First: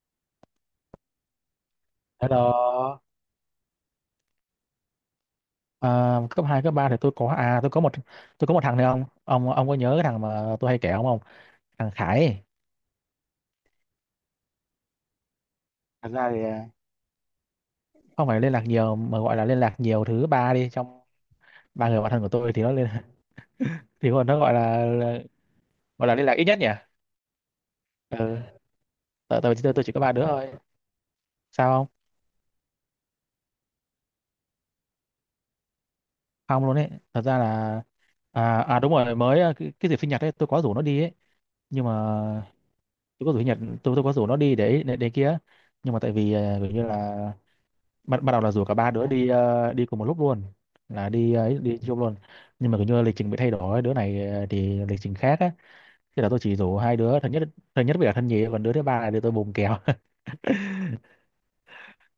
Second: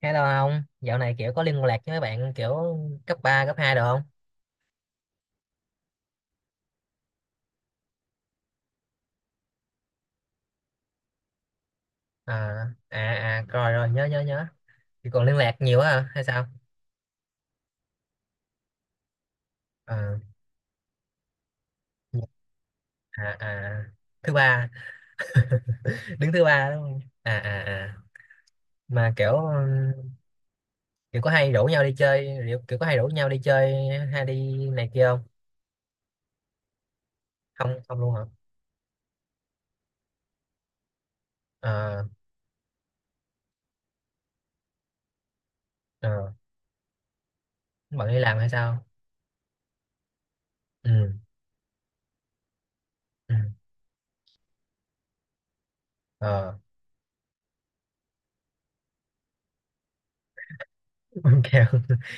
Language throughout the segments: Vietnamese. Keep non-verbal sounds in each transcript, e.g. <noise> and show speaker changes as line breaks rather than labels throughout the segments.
Hay đâu không? Dạo này kiểu có liên lạc với mấy bạn kiểu
Hello,
cấp 3 cấp hai được không?
à, cấp 2 cấp 3 thì tôi có tôi có một thằng này ông có nhớ cái thằng mà tôi hay kể ông không? Thằng Khải ấy.
À, à, à, rồi rồi, nhớ, nhớ, nhớ. Thì còn liên lạc nhiều quá hả?
Thật
Hay
ra thì
sao?
không phải liên lạc nhiều mà gọi là liên lạc nhiều
À,
thứ ba đi trong ba người bạn thân của tôi thì nó liên
à, à,
<laughs> thì còn
thứ
nó
ba,
gọi là liên
đứng
lạc
thứ
ít nhất nhỉ?
ba đúng không? À, à, à.
Ừ,
Mà kiểu,
tại tại vì tôi chỉ có ba đứa thôi.
kiểu có hay rủ
Sao
nhau
không?
đi chơi, kiểu, kiểu có hay rủ nhau đi chơi hay đi này kia không?
Không luôn ấy. Thật ra là
Không, không luôn hả?
đúng rồi mới cái dịp sinh nhật ấy tôi có rủ nó đi ấy nhưng
Ờ,
mà tôi có rủ sinh nhật tôi có rủ nó đi để kia nhưng mà tại
ờ,
vì kiểu như là
bận đi
bắt bắt
làm
đầu
hay
là rủ cả
sao?
ba đứa đi đi cùng một lúc luôn
Ừ,
là đi ấy đi chung luôn nhưng mà kiểu như lịch trình
ừ,
bị thay đổi đứa này thì lịch trình khác á, thế là tôi chỉ
ờ,
rủ hai đứa thân nhất, thân nhất với cả thân nhì còn đứa thứ ba là đứa tôi bùng kèo. <laughs>
<laughs> kiểu,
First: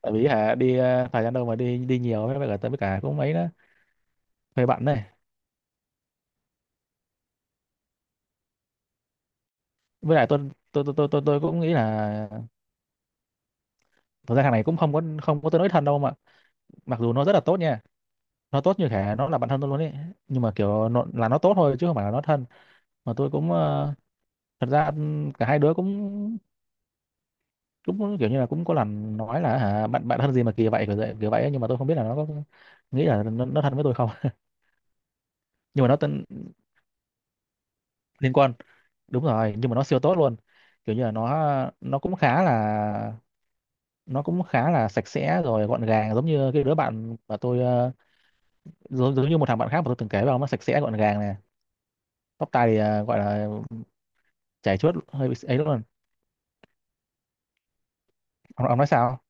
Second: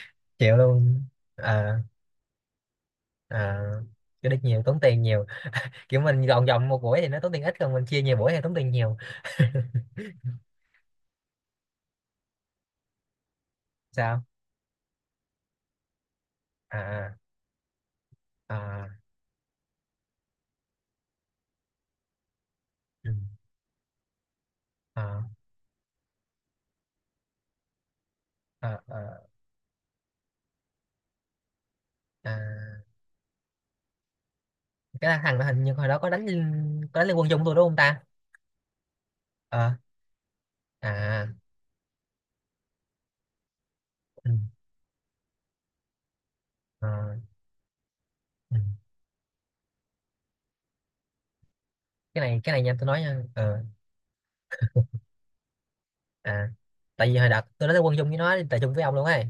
Tại vì hả
chịu
đi
luôn.
thời gian đâu mà đi
Ờ,
đi nhiều với cả tôi với cả cũng mấy
ờ,
đó,
cái đích nhiều,
hơi
tốn
bận
tiền
này
nhiều. Kiểu mình gọn gọn một buổi thì nó tốn tiền ít còn mình chia nhiều buổi thì tốn tiền nhiều. <laughs>
với lại tôi tôi cũng nghĩ là
Sao?
thực ra thằng này cũng không có tôi nói thân đâu mà, mặc dù
À,
nó rất là tốt nha, nó tốt
à,
như thể nó là bạn thân tôi luôn ấy nhưng mà kiểu nó, là nó tốt thôi chứ không phải là nó thân.
ừ,
Mà tôi cũng thật ra
à,
cả hai đứa cũng cũng kiểu như là cũng có
à,
lần
à,
nói là hả bạn bạn thân gì mà kỳ vậy kiểu vậy kiểu vậy ấy, nhưng mà tôi không biết là nó có
à.
nghĩ là nó thân với tôi không. <laughs>
Cái thằng đó hình như
Nhưng
hồi
mà nó
đó có
tên
có đánh Liên quân chung tôi đúng không ta?
liên quan, đúng rồi
Ờ,
nhưng mà nó siêu tốt luôn, kiểu như là
à,
nó cũng khá là nó
ừ,
cũng khá là sạch sẽ rồi gọn gàng giống như cái đứa
ờ,
bạn mà tôi
ừ.
giống, giống như một thằng bạn khác mà tôi từng kể với ông, nó sạch sẽ gọn gàng này,
Cái này
tóc
cái này
tai
nha
thì
tôi nói
gọi
nha.
là
Ờ,
chảy chuốt hơi bị ấy luôn.
à, tại vì hồi đợt tôi đánh Liên quân chung với nó, tại
ông,
chung
ông
với
nói
ông luôn
sao?
ấy,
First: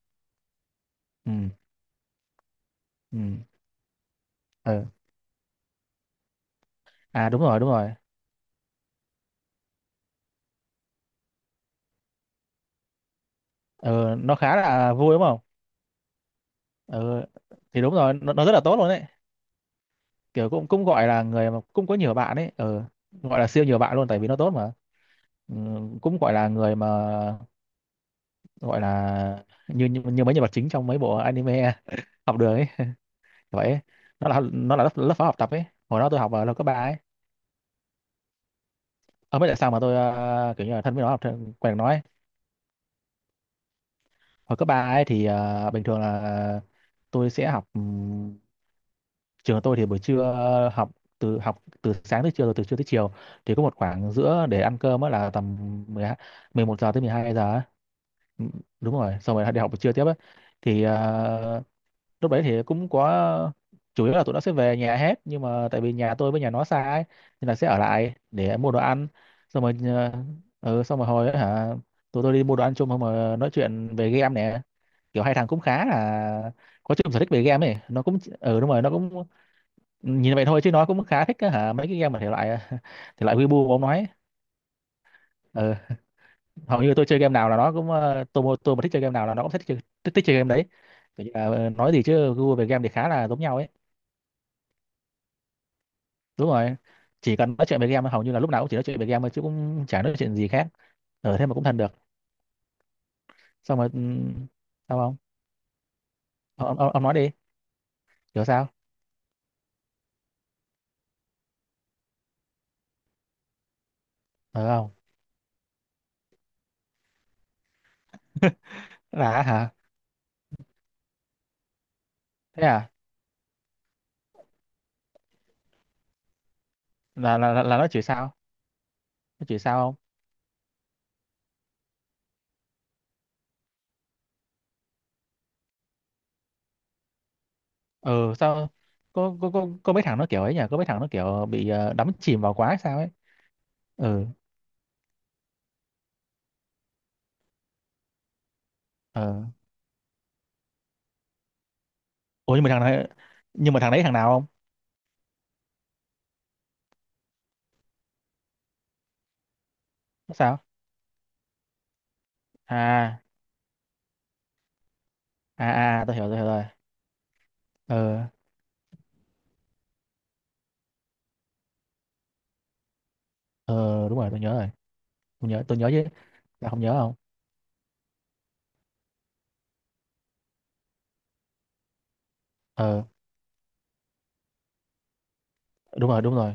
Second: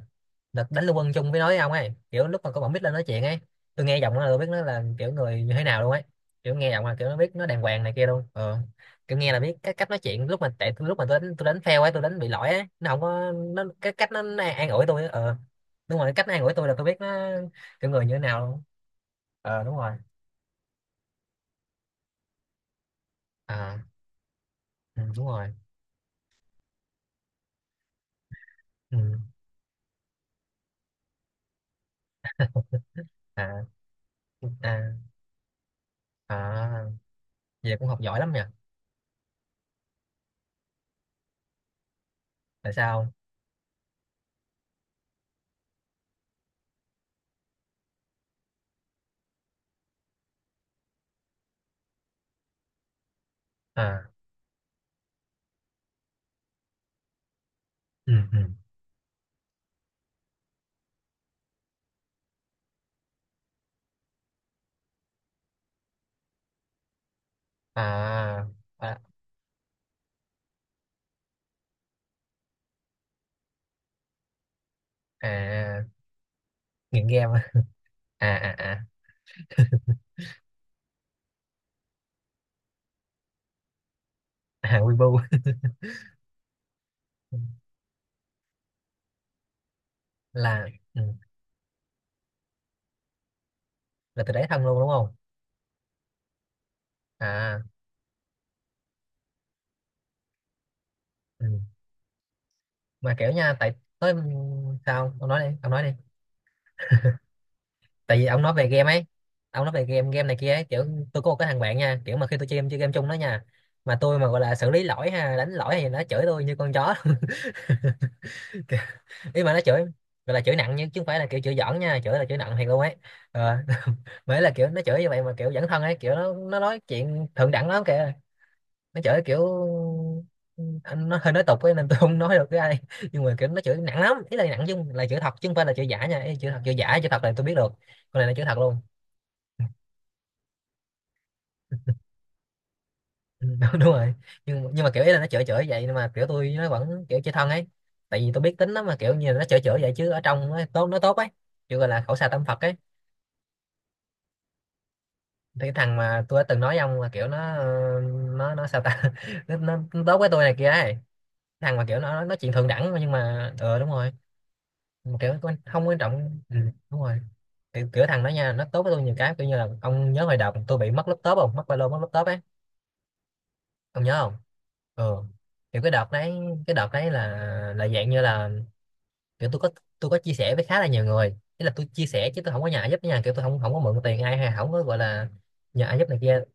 đợt đánh Lưu Quân chung
Ừ,
với nói với ông ấy kiểu lúc mà có bọn Mít lên nói chuyện ấy.
ừ,
Tôi nghe giọng nó là tôi biết nó là
ừ,
kiểu người như thế nào luôn ấy, kiểu nghe giọng là kiểu nó
à
biết
đúng
nó
rồi,
đàng
đúng
hoàng
rồi.
này kia luôn. Ờ, kiểu nghe là biết cái cách nói chuyện, lúc mà tại lúc mà tôi đánh, tôi đánh fail ấy, tôi đánh bị lỗi ấy, nó không có, nó cái cách
Ừ, nó
nó
khá
an ủi
là
tôi ấy.
vui đúng
Ờ,
không?
đúng rồi, cái cách nó an ủi tôi là tôi biết
Ừ,
nó
thì
kiểu
đúng
người
rồi
như thế nào
nó rất là
luôn.
tốt luôn đấy,
Ờ, đúng rồi.
kiểu cũng cũng gọi là người mà cũng có nhiều bạn ấy. Ừ, gọi là siêu nhiều
À,
bạn luôn tại vì nó tốt mà.
ừ, đúng rồi.
Ừ, cũng gọi là người mà gọi
Ừ.
là như như, như mấy nhân vật chính trong mấy bộ anime học đường ấy. <laughs>
À,
Vậy ấy. Nó là
à,
lớp phó học tập ấy, hồi đó tôi học ở lớp cấp
à,
ba ấy.
vậy cũng học giỏi lắm nhỉ.
Ông biết tại sao mà tôi kiểu như là thân với nó học quen nói ấy.
Tại sao?
Hồi cấp ba ấy thì bình thường là tôi sẽ học, trường tôi thì buổi trưa học từ sáng tới chiều rồi từ trưa tới chiều thì có một
À,
khoảng giữa để ăn cơm á, là tầm 12 11 giờ tới 12 giờ á.
ừ, ừ,
Ừ, đúng rồi xong rồi đi học buổi trưa tiếp á. Thì lúc đấy thì cũng có chủ yếu là tụi nó sẽ về nhà hết nhưng mà tại vì nhà tôi với nhà nó xa ấy, nên là sẽ ở lại
à,
để mua đồ
à,
ăn, xong rồi xong rồi hồi ấy, hả tụi tôi đi mua đồ ăn chung xong rồi nói chuyện về game nè, kiểu hai thằng cũng
à.
khá là có
Nghiện
chung sở thích
game
về
á.
game ấy, nó cũng
À, à,
ừ đúng rồi
à.
nó cũng nhìn vậy thôi chứ nó cũng khá thích á hả mấy cái game mà thể loại <laughs> thể loại Weibo mà ông nói.
<laughs> À, Weibo.
Ừ, hầu như tôi chơi game nào là nó cũng tôi mà thích chơi game nào là nó cũng thích chơi, thích chơi game đấy.
Là, ừ,
Kiểu như là, ờ, nói gì chứ gu về game thì khá là giống nhau ấy.
là từ đấy thân luôn đúng không?
Đúng rồi, chỉ cần
À,
nói chuyện về game hầu như là lúc nào cũng chỉ nói chuyện về game thôi chứ cũng chả nói chuyện gì khác, ở thế
ừ.
mà cũng thân được.
Mà kiểu nha, tại
Xong rồi
tới ừ,
sao
sao
không?
ông nói đi, ông nói đi.
Ông nói đi.
Tại vì ông
Hiểu
nói về
sao?
game ấy, ông nói về game, game này kia ấy. Kiểu tôi có một cái thằng bạn nha, kiểu mà khi tôi chơi game, chơi game chung đó nha, mà tôi mà gọi là
Ờ
xử lý
không,
lỗi, ha đánh lỗi thì nó chửi tôi như con chó. <laughs> Kiểu- Ý
là
mà nó
hả?
chửi, gọi là chửi nặng, nhưng chứ không phải là kiểu chửi giỡn nha, chửi là chửi nặng
Thế
thiệt luôn
à?
ấy. Ờ. <laughs> Mới là kiểu nó chửi như vậy mà kiểu dẫn thân ấy, kiểu nó nói chuyện thượng đẳng
Là
lắm
nó chửi
kìa.
sao?
Nó chửi kiểu,
Nó chửi sao?
ừ, anh nó hơi nói tục ấy nên tôi không nói được với ai, <laughs> nhưng mà kiểu nó chửi nặng lắm, ý là nặng chứ không- là chửi thật chứ không phải là chửi giả nha, ý là chửi thật chửi giả, chửi thật là tôi biết được, con này là
Ờ
chửi thật
sao?
luôn.
Có có mấy thằng nó kiểu ấy nhỉ, có mấy thằng nó kiểu bị đắm chìm vào quá hay sao ấy.
Ừ, <laughs> đúng, đúng rồi.
Ừ.
Nhưng mà kiểu ý là nó chửi chửi vậy nhưng mà kiểu tôi nó vẫn kiểu chơi thân ấy, tại vì tôi biết tính nó, mà kiểu như là
Ờ.
nó chửi chửi vậy chứ ở trong nó tốt, nó tốt ấy, kiểu gọi là khẩu xà tâm
Ủa
Phật
nhưng mà
ấy.
thằng này, nhưng mà thằng đấy thằng nào không?
Thì cái thằng mà tôi đã từng nói với ông là kiểu nó ờ, nó sao ta, <laughs> nó tốt với
Nó
tôi này
sao?
kia ấy, thằng mà kiểu nó nói chuyện thượng đẳng, nhưng
À
mà ờ đúng rồi, không quan
à à, tôi
trọng.
hiểu
Ừ,
rồi.
đúng rồi. Kiểu, kiểu thằng
Ờ
đó nha, nó tốt với tôi nhiều cái, kiểu như là ông nhớ hồi đợt tôi bị mất laptop không, mất ba lô, mất laptop ấy. Ông
ờ
nhớ
đúng rồi
không?
tôi nhớ rồi,
Ừ,
tôi
kiểu
nhớ
cái
chứ,
đợt đấy,
là
cái
không
đợt
nhớ
đấy
không.
là dạng như là kiểu tôi có, tôi có chia sẻ với khá là nhiều người, ý là tôi chia sẻ chứ tôi không có nhờ ai
Ờ
giúp nha, kiểu tôi không không có mượn tiền ai hay không có gọi là nhờ ai giúp
đúng
này
rồi đúng
kia.
rồi.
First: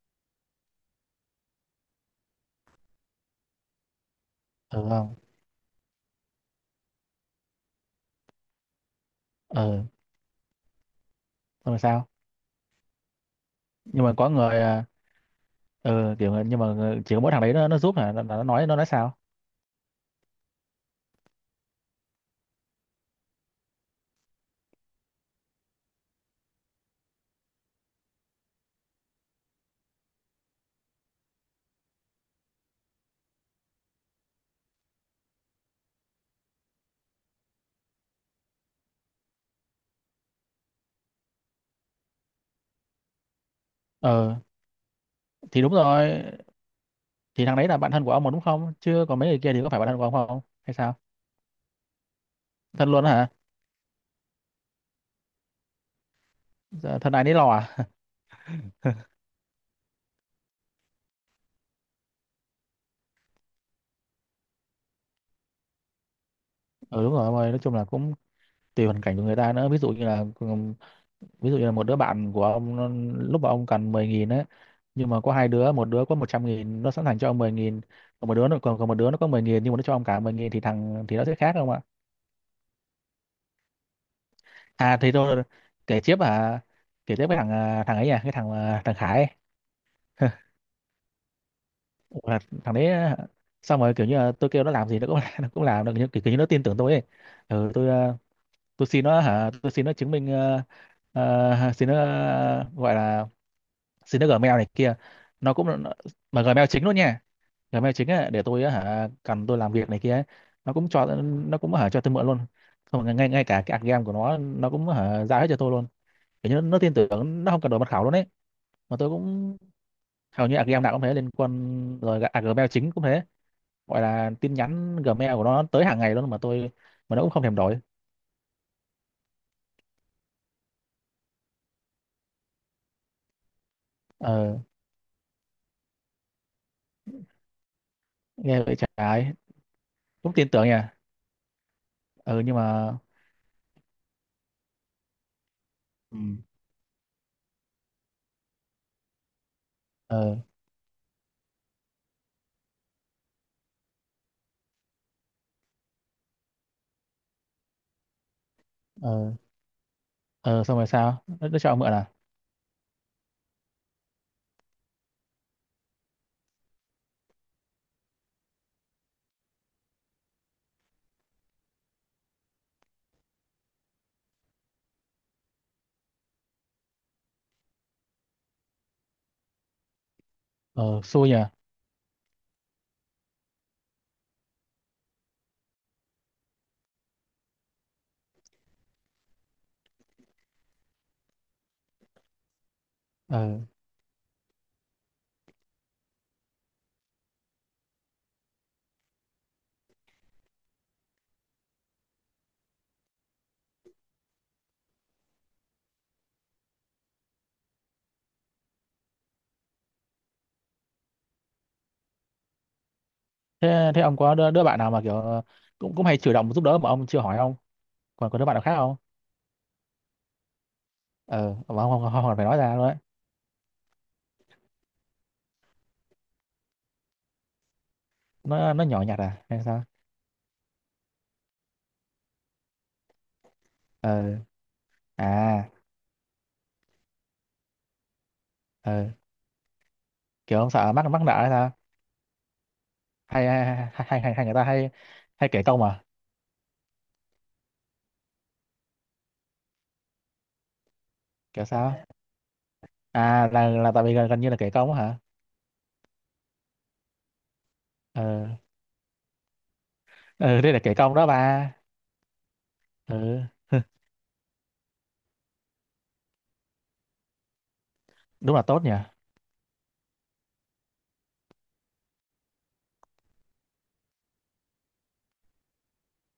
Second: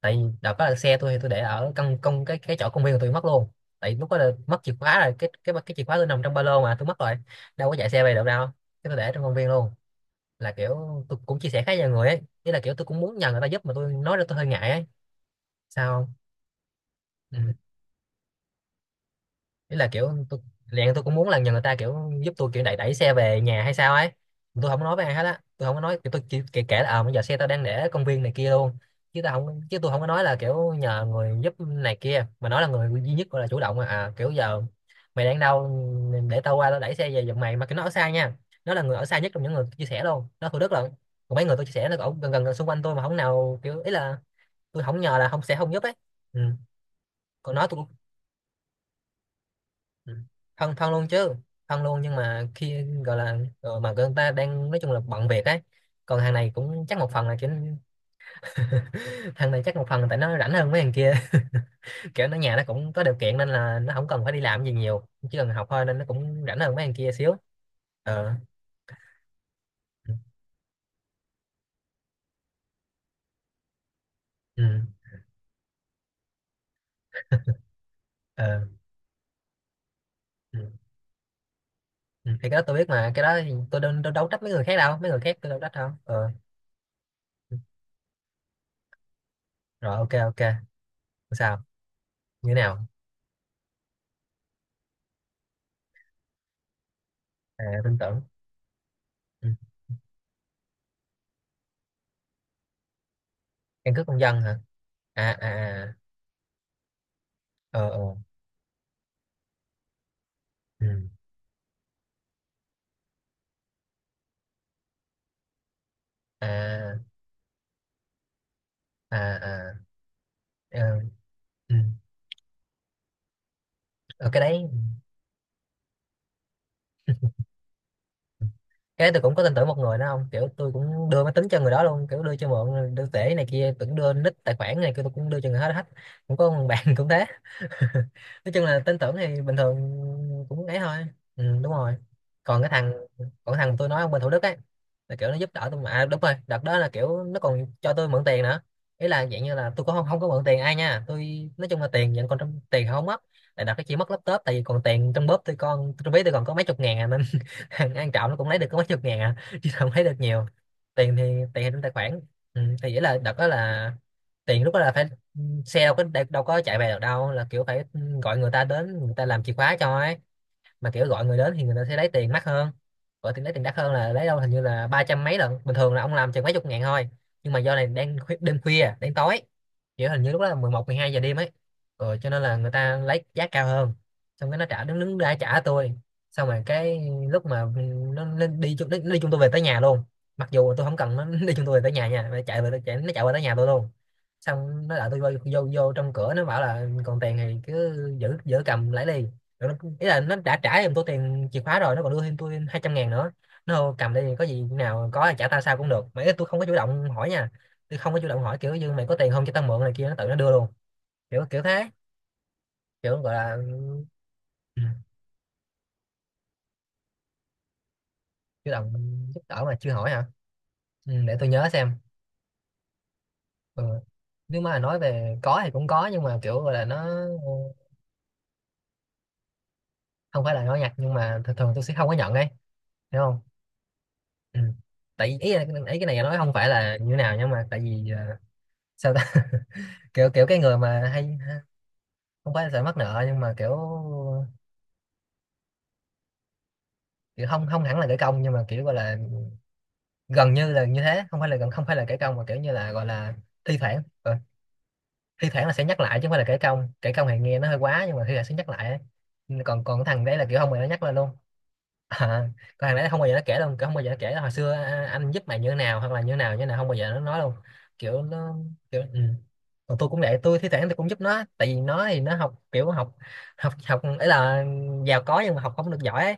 Tại vì đợt đó là xe tôi thì tôi để ở căn công cái chỗ công viên của tôi mất luôn, tại lúc đó là mất chìa
Ờ
khóa rồi,
không.
cái chìa khóa tôi nằm trong ba lô mà tôi mất rồi, đâu có chạy xe về được đâu, cái tôi để trong công viên luôn.
Ờ
Là kiểu tôi cũng chia sẻ
xong
khá
rồi
nhiều
sao?
người ấy, ý là kiểu tôi cũng muốn nhờ người ta giúp mà tôi
Nhưng mà
nói ra
có
tôi hơi
người
ngại ấy. Sao không?
kiểu người- nhưng mà người- chỉ có mỗi
Ừ.
thằng đấy nó giúp hả, là nó nói, nó nói sao?
Ý là kiểu tôi liền tôi cũng muốn là nhờ người ta kiểu giúp tôi kiểu đẩy đẩy xe về nhà hay sao ấy, tôi không nói với ai hết á, tôi không có nói, kiểu tôi chỉ kể là ờ bây giờ xe tao đang để ở công viên này kia luôn, chứ tôi không có nói là kiểu nhờ người giúp này kia, mà nói là người duy nhất gọi là chủ động, mà à kiểu giờ mày đang đâu, để tao qua tao đẩy xe về giùm mày, mà cái nó ở xa nha, nó là người ở xa nhất trong những người chia sẻ luôn, nó Thủ Đức lận. Còn mấy người tôi chia sẻ nó ở gần, gần gần xung quanh tôi mà không nào, kiểu ý là
Ờ
tôi không nhờ là không sẽ
thì đúng
không giúp ấy.
rồi,
Ừ.
thì
Còn
thằng
nói
đấy là
tôi.
bạn thân của ông mà đúng không chứ còn mấy người kia thì có phải bạn thân của
Ừ.
ông không hay
Thân thân
sao?
luôn chứ, thân luôn, nhưng mà khi
Thân luôn đó
gọi
hả?
là ờ, mà người ta đang nói chung là bận việc ấy, còn hàng này cũng chắc
Dạ,
một
thân ái
phần
nấy
là kiểu.
lo à.
<laughs> Thằng này chắc một phần là tại nó rảnh hơn mấy thằng kia, <laughs> kiểu nó nhà nó cũng có điều kiện nên là nó không cần phải đi làm gì nhiều, chỉ cần học thôi, nên nó cũng rảnh hơn mấy thằng
Ừ
kia
đúng rồi
xíu.
ông ơi, nói chung là cũng
Ờ,
tùy hoàn cảnh của người ta nữa. Ví dụ như
ừ,
là ví dụ như là một đứa bạn của ông nó- lúc mà ông cần 10 nghìn ấy,
ừ,
nhưng mà có hai đứa, một đứa có 100 nghìn nó sẵn sàng cho ông 10 nghìn, còn một đứa
ờ,
còn một đứa nó có 10 nghìn nhưng mà nó cho ông cả 10 nghìn
ừ.
thì thằng thì nó sẽ khác không ạ?
Ừ, thì cái đó tôi biết mà, cái đó thì tôi đâu trách mấy người khác đâu, mấy
Thì
người khác
tôi
tôi đâu trách đâu.
kể tiếp
Ờ,
kể tiếp cái thằng à, thằng ấy à cái thằng thằng Khải ấy.
rồi ok, ok.
<laughs>
Sao?
Là
Như thế
thằng
nào?
đấy xong rồi kiểu như là tôi kêu nó làm gì nó cũng <laughs> nó cũng làm được kiểu như nó tin tưởng tôi ấy.
À,
Ừ tôi
tin tưởng.
tôi xin nó,
Ừ.
hả tôi xin nó chứng minh xin nó gọi là
Căn cước công
xin nó
dân
Gmail
hả?
này kia,
À, à,
nó cũng nó-
à.
mà Gmail chính luôn nha,
Ờ,
Gmail chính
ờ,
ấy, để tôi á hả cần tôi làm việc này kia ấy. Nó
ừ.
cũng cho, nó cũng hả cho tôi mượn luôn, không ngay ngay cả cái game của nó cũng hả giao hết cho tôi luôn, kiểu như nó tin
À,
tưởng nó không cần đổi mật khẩu luôn ấy. Mà tôi
à,
cũng
à.
hầu như
Ờ,
game nào cũng thế liên quan
ừ.
rồi Gmail chính cũng thế, gọi
Ờ,
là
cái
tin
đấy,
nhắn Gmail của nó tới hàng ngày luôn mà tôi mà nó cũng không thèm đổi.
cái đấy tôi cũng có tin tưởng một người đó không, kiểu tôi cũng đưa máy tính cho người đó luôn, kiểu đưa cho mượn, đưa tể này kia, tưởng đưa nick tài
Ờ
khoản này kia, tôi cũng đưa cho người hết hết. Cũng có một bạn <laughs> cũng thế. <laughs> Nói
nghe
chung
vậy
là tên tưởng
trái,
thì bình thường
cũng tin tưởng
cũng
nhỉ.
ấy thôi. Ừ, đúng rồi.
Ừ nhưng
Còn cái thằng,
mà
còn cái thằng tôi nói ông bên Thủ Đức ấy, là kiểu nó giúp đỡ tôi, mà à,
ừ.
đúng rồi, đợt đó là kiểu nó còn cho tôi mượn tiền nữa. Ý là dạng như là tôi có không không có
Ờ
mượn tiền ai nha, tôi nói chung là tiền vẫn còn trong, tiền không mất, tại đợt cái chỉ mất laptop, tại vì còn tiền trong bóp tôi, còn trong ví tôi còn có mấy chục ngàn à, nên <laughs> thằng An Trọng nó cũng lấy được có mấy chục ngàn
ờ
à, <laughs> chứ không lấy được nhiều.
ờ xong rồi
tiền thì
sao, nó
Tiền thì
cho ông
trong
mượn
tài
à?
khoản. Ừ, thì nghĩa là đợt đó là tiền lúc đó là phải, xe đâu có đâu có chạy về được đâu, là kiểu phải ừ, gọi người ta đến, người ta làm chìa khóa cho ấy, mà kiểu gọi người đến thì người ta sẽ lấy tiền mắc hơn, gọi tiền lấy tiền đắt hơn là lấy đâu hình như là 300 mấy lần, bình thường là ông làm chừng mấy chục ngàn thôi, nhưng mà do này đang khuya, đêm khuya đến tối, kiểu hình như lúc đó là mười một mười
Ờ
hai giờ
xui
đêm
nhỉ.
ấy. Rồi cho nên là người ta lấy giá cao hơn. Xong cái nó trả đứng đứng ra trả tôi. Xong rồi cái lúc mà nó đi chung, nó đi chung tôi về tới nhà luôn, mặc dù tôi không cần nó <laughs> đi chung tôi về tới nhà nha, nó chạy về tới nhà tôi
Ờ
luôn. Xong nó đợi tôi vô, vô vô trong cửa, nó bảo là còn tiền thì cứ giữ giữ cầm lấy đi, rồi nó, ý là nó đã trả em tôi tiền chìa khóa rồi, nó còn đưa thêm tôi 200.000 nữa, nó cầm đây có gì nào có là trả tao sao cũng được, mà ý là tôi không có chủ động hỏi nha, tôi không có chủ động hỏi kiểu như mày có tiền không cho tao mượn này kia, nó tự nó đưa luôn, kiểu kiểu thế, kiểu gọi là
thế thế ông có đứa bạn
ừ,
nào mà kiểu cũng cũng hay chủ động giúp đỡ mà ông chưa hỏi không? Còn có đứa bạn nào
Chủ
khác
động
không?
giúp đỡ mà chưa hỏi hả? Ừ, để tôi
Ờ
nhớ
mà ông
xem.
không phải nói ra luôn đấy.
Ừ. Nếu mà nói về có thì cũng có, nhưng mà kiểu gọi là nó
Nó nhỏ nhặt à hay sao?
không phải là nói nhặt, nhưng mà thường thường tôi sẽ không có nhận đấy, hiểu không?
Ờ.
Ừ. tại ý, ý,
À
ý cái này nói không phải là như thế nào, nhưng mà tại vì
ờ
sao ta? Kiểu kiểu
kiểu
cái
ông
người
sợ mắc
mà
mắc nợ
hay,
hay sao?
không phải là sợ mắc nợ nhưng
hay
mà kiểu
hay hay, hay, hay hay người ta hay hay kể công à?
kiểu không không hẳn là kẻ công, nhưng mà kiểu gọi là gần như là như thế, không phải là
Kiểu
gần, không phải là
sao?
kẻ công mà kiểu như là gọi là
À là
thi thoảng
tại vì gần như là kể công á hả.
thi thoảng là sẽ nhắc lại, chứ không phải là kẻ công, kẻ công thì nghe nó hơi quá, nhưng
Ờ.
mà thi thoảng sẽ nhắc lại ấy. Còn còn cái thằng đấy là kiểu
Ờ
không
đây
mà
là
nó
kể
nhắc lên
công đó
luôn.
ba.
À, còn thằng đấy
Ừ
không bao giờ nó kể đâu, không bao giờ nó kể hồi xưa à, anh giúp mày như thế nào hoặc là như thế nào như thế nào, không bao giờ nó nói đâu. Kiểu nó
đúng là tốt nhỉ.
kiểu ừ. Còn tôi cũng vậy, tôi thi thoảng tôi cũng giúp nó, tại vì nó thì nó học kiểu học học học ấy, là giàu có nhưng mà học không được giỏi ấy.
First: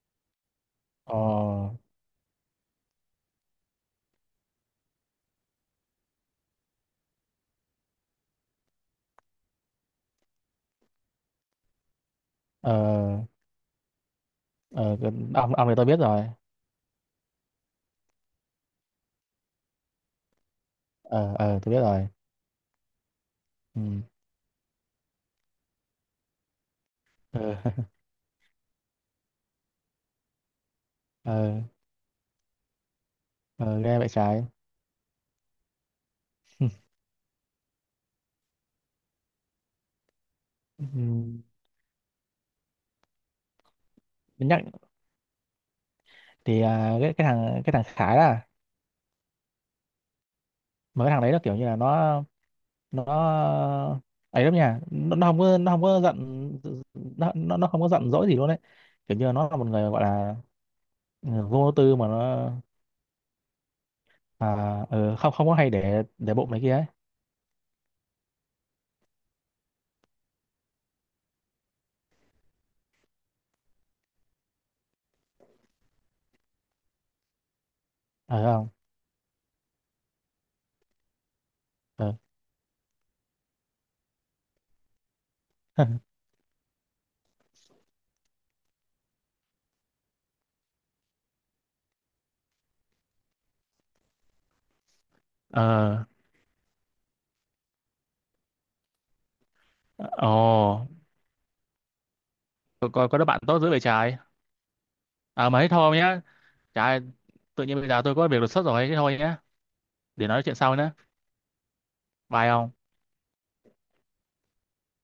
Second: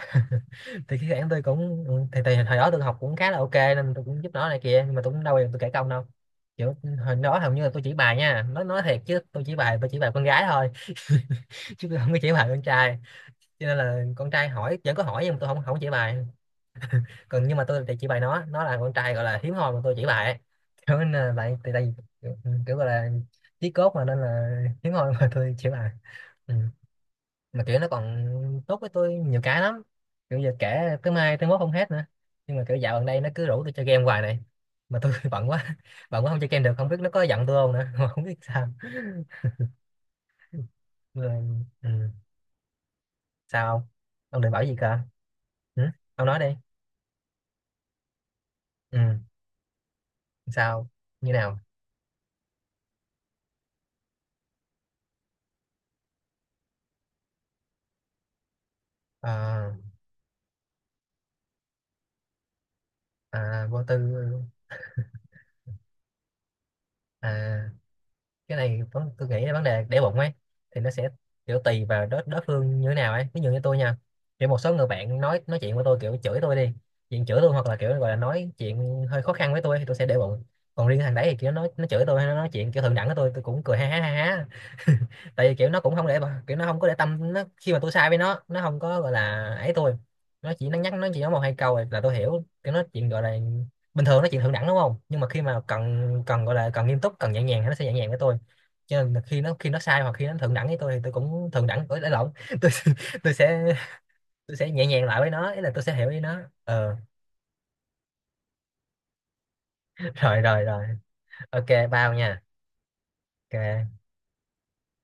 <laughs> Thì thi thoảng tôi
Ờ
cũng ừ, thì hồi đó tôi học cũng khá là ok nên tôi cũng giúp nó này kia, nhưng mà tôi cũng đâu bao giờ tôi kể công đâu. Kiểu ừ, hồi đó hầu như là tôi chỉ bài nha, nó nói thiệt chứ tôi chỉ bài, tôi chỉ bài con gái thôi, <laughs> chứ tôi không có chỉ bài con trai.
ờ
Cho nên là con trai hỏi vẫn
ờ
có
cái-
hỏi, nhưng mà tôi
ông
không
này
không
tôi
chỉ
biết rồi.
bài. Còn nhưng mà tôi thì chỉ bày nó là con trai gọi là hiếm hoi mà tôi chỉ bày, <laughs> kiểu là
Ờ
vậy.
ờ
Thì
tôi biết
tại vì
rồi.
kiểu, ừ, kiểu gọi là chí cốt
Ừ
mà nên là hiếm hoi mà tôi chỉ bày, ừ.
ờ
Mà kiểu
<laughs>
nó còn tốt với tôi nhiều cái lắm, kiểu giờ kể tới mai tới mốt
ờ
không hết nữa. Nhưng mà kiểu dạo gần đây nó cứ rủ tôi
ờ,
chơi
ghê
game
vậy
hoài này,
trái.
mà tôi <laughs> bận quá, bận quá không chơi game được, không biết nó có giận tôi không nữa <laughs> mà không biết sao.
Ừ.
Rồi, ừ. Sao ông? Ông định
Nhắc
bảo gì cơ? Ừ? Ông nói đi.
thì cái thằng Khải là
Ừ. Sao?
mà cái thằng đấy
Như
nó kiểu
nào?
như là nó ấy lắm nha nó không có giận, nó không có giận dỗi gì luôn đấy, kiểu như là nó là một
Ờ,
người gọi là ừ, vô tư mà nó
à, vô tư.
à, không không có hay để bụng này kia ấy.
À, tôi nghĩ là vấn đề để bụng ấy, thì nó sẽ kiểu tùy vào đối đối phương như thế nào ấy, ví dụ như tôi nha, kiểu một số người bạn nói chuyện với tôi kiểu chửi tôi đi, chuyện chửi tôi hoặc là kiểu gọi là
Ờ
nói
không.
chuyện hơi khó khăn với tôi thì tôi sẽ để bụng. Còn riêng thằng đấy thì kiểu nó chửi
Ờ
tôi hay nó nói chuyện kiểu thượng đẳng với tôi cũng cười ha ha ha ha. <laughs> Tại vì kiểu nó cũng không
<laughs>
để kiểu nó không có để tâm nó, khi mà tôi sai với nó không có gọi là ấy tôi, nó chỉ nó nhắc, nó chỉ nói một hai câu rồi là tôi hiểu. Kiểu nó chuyện gọi là bình thường nó chuyện thượng đẳng đúng không, nhưng mà khi mà cần
ờ
cần gọi là cần nghiêm túc cần nhẹ nhàng thì nó sẽ nhẹ nhàng với tôi. Cho nên là khi nó sai hoặc khi
Ồ
nó thượng đẳng với tôi thì tôi cũng thượng đẳng, tôi đã lộn <laughs> tôi,
có đứa
tôi
bạn tốt dữ
sẽ
vậy trái.
tôi sẽ nhẹ nhàng lại với
À
nó, ý
mấy
là tôi sẽ
thôi
hiểu với
nhá.
nó.
Trời
Ờ.
ơi, tự nhiên bây giờ tôi có việc đột xuất rồi, thế thôi nhé.
<laughs>
Để
Rồi
nói chuyện
rồi
sau
rồi.
nhé.
Ok, bao nha.
Bye ông.
Ok.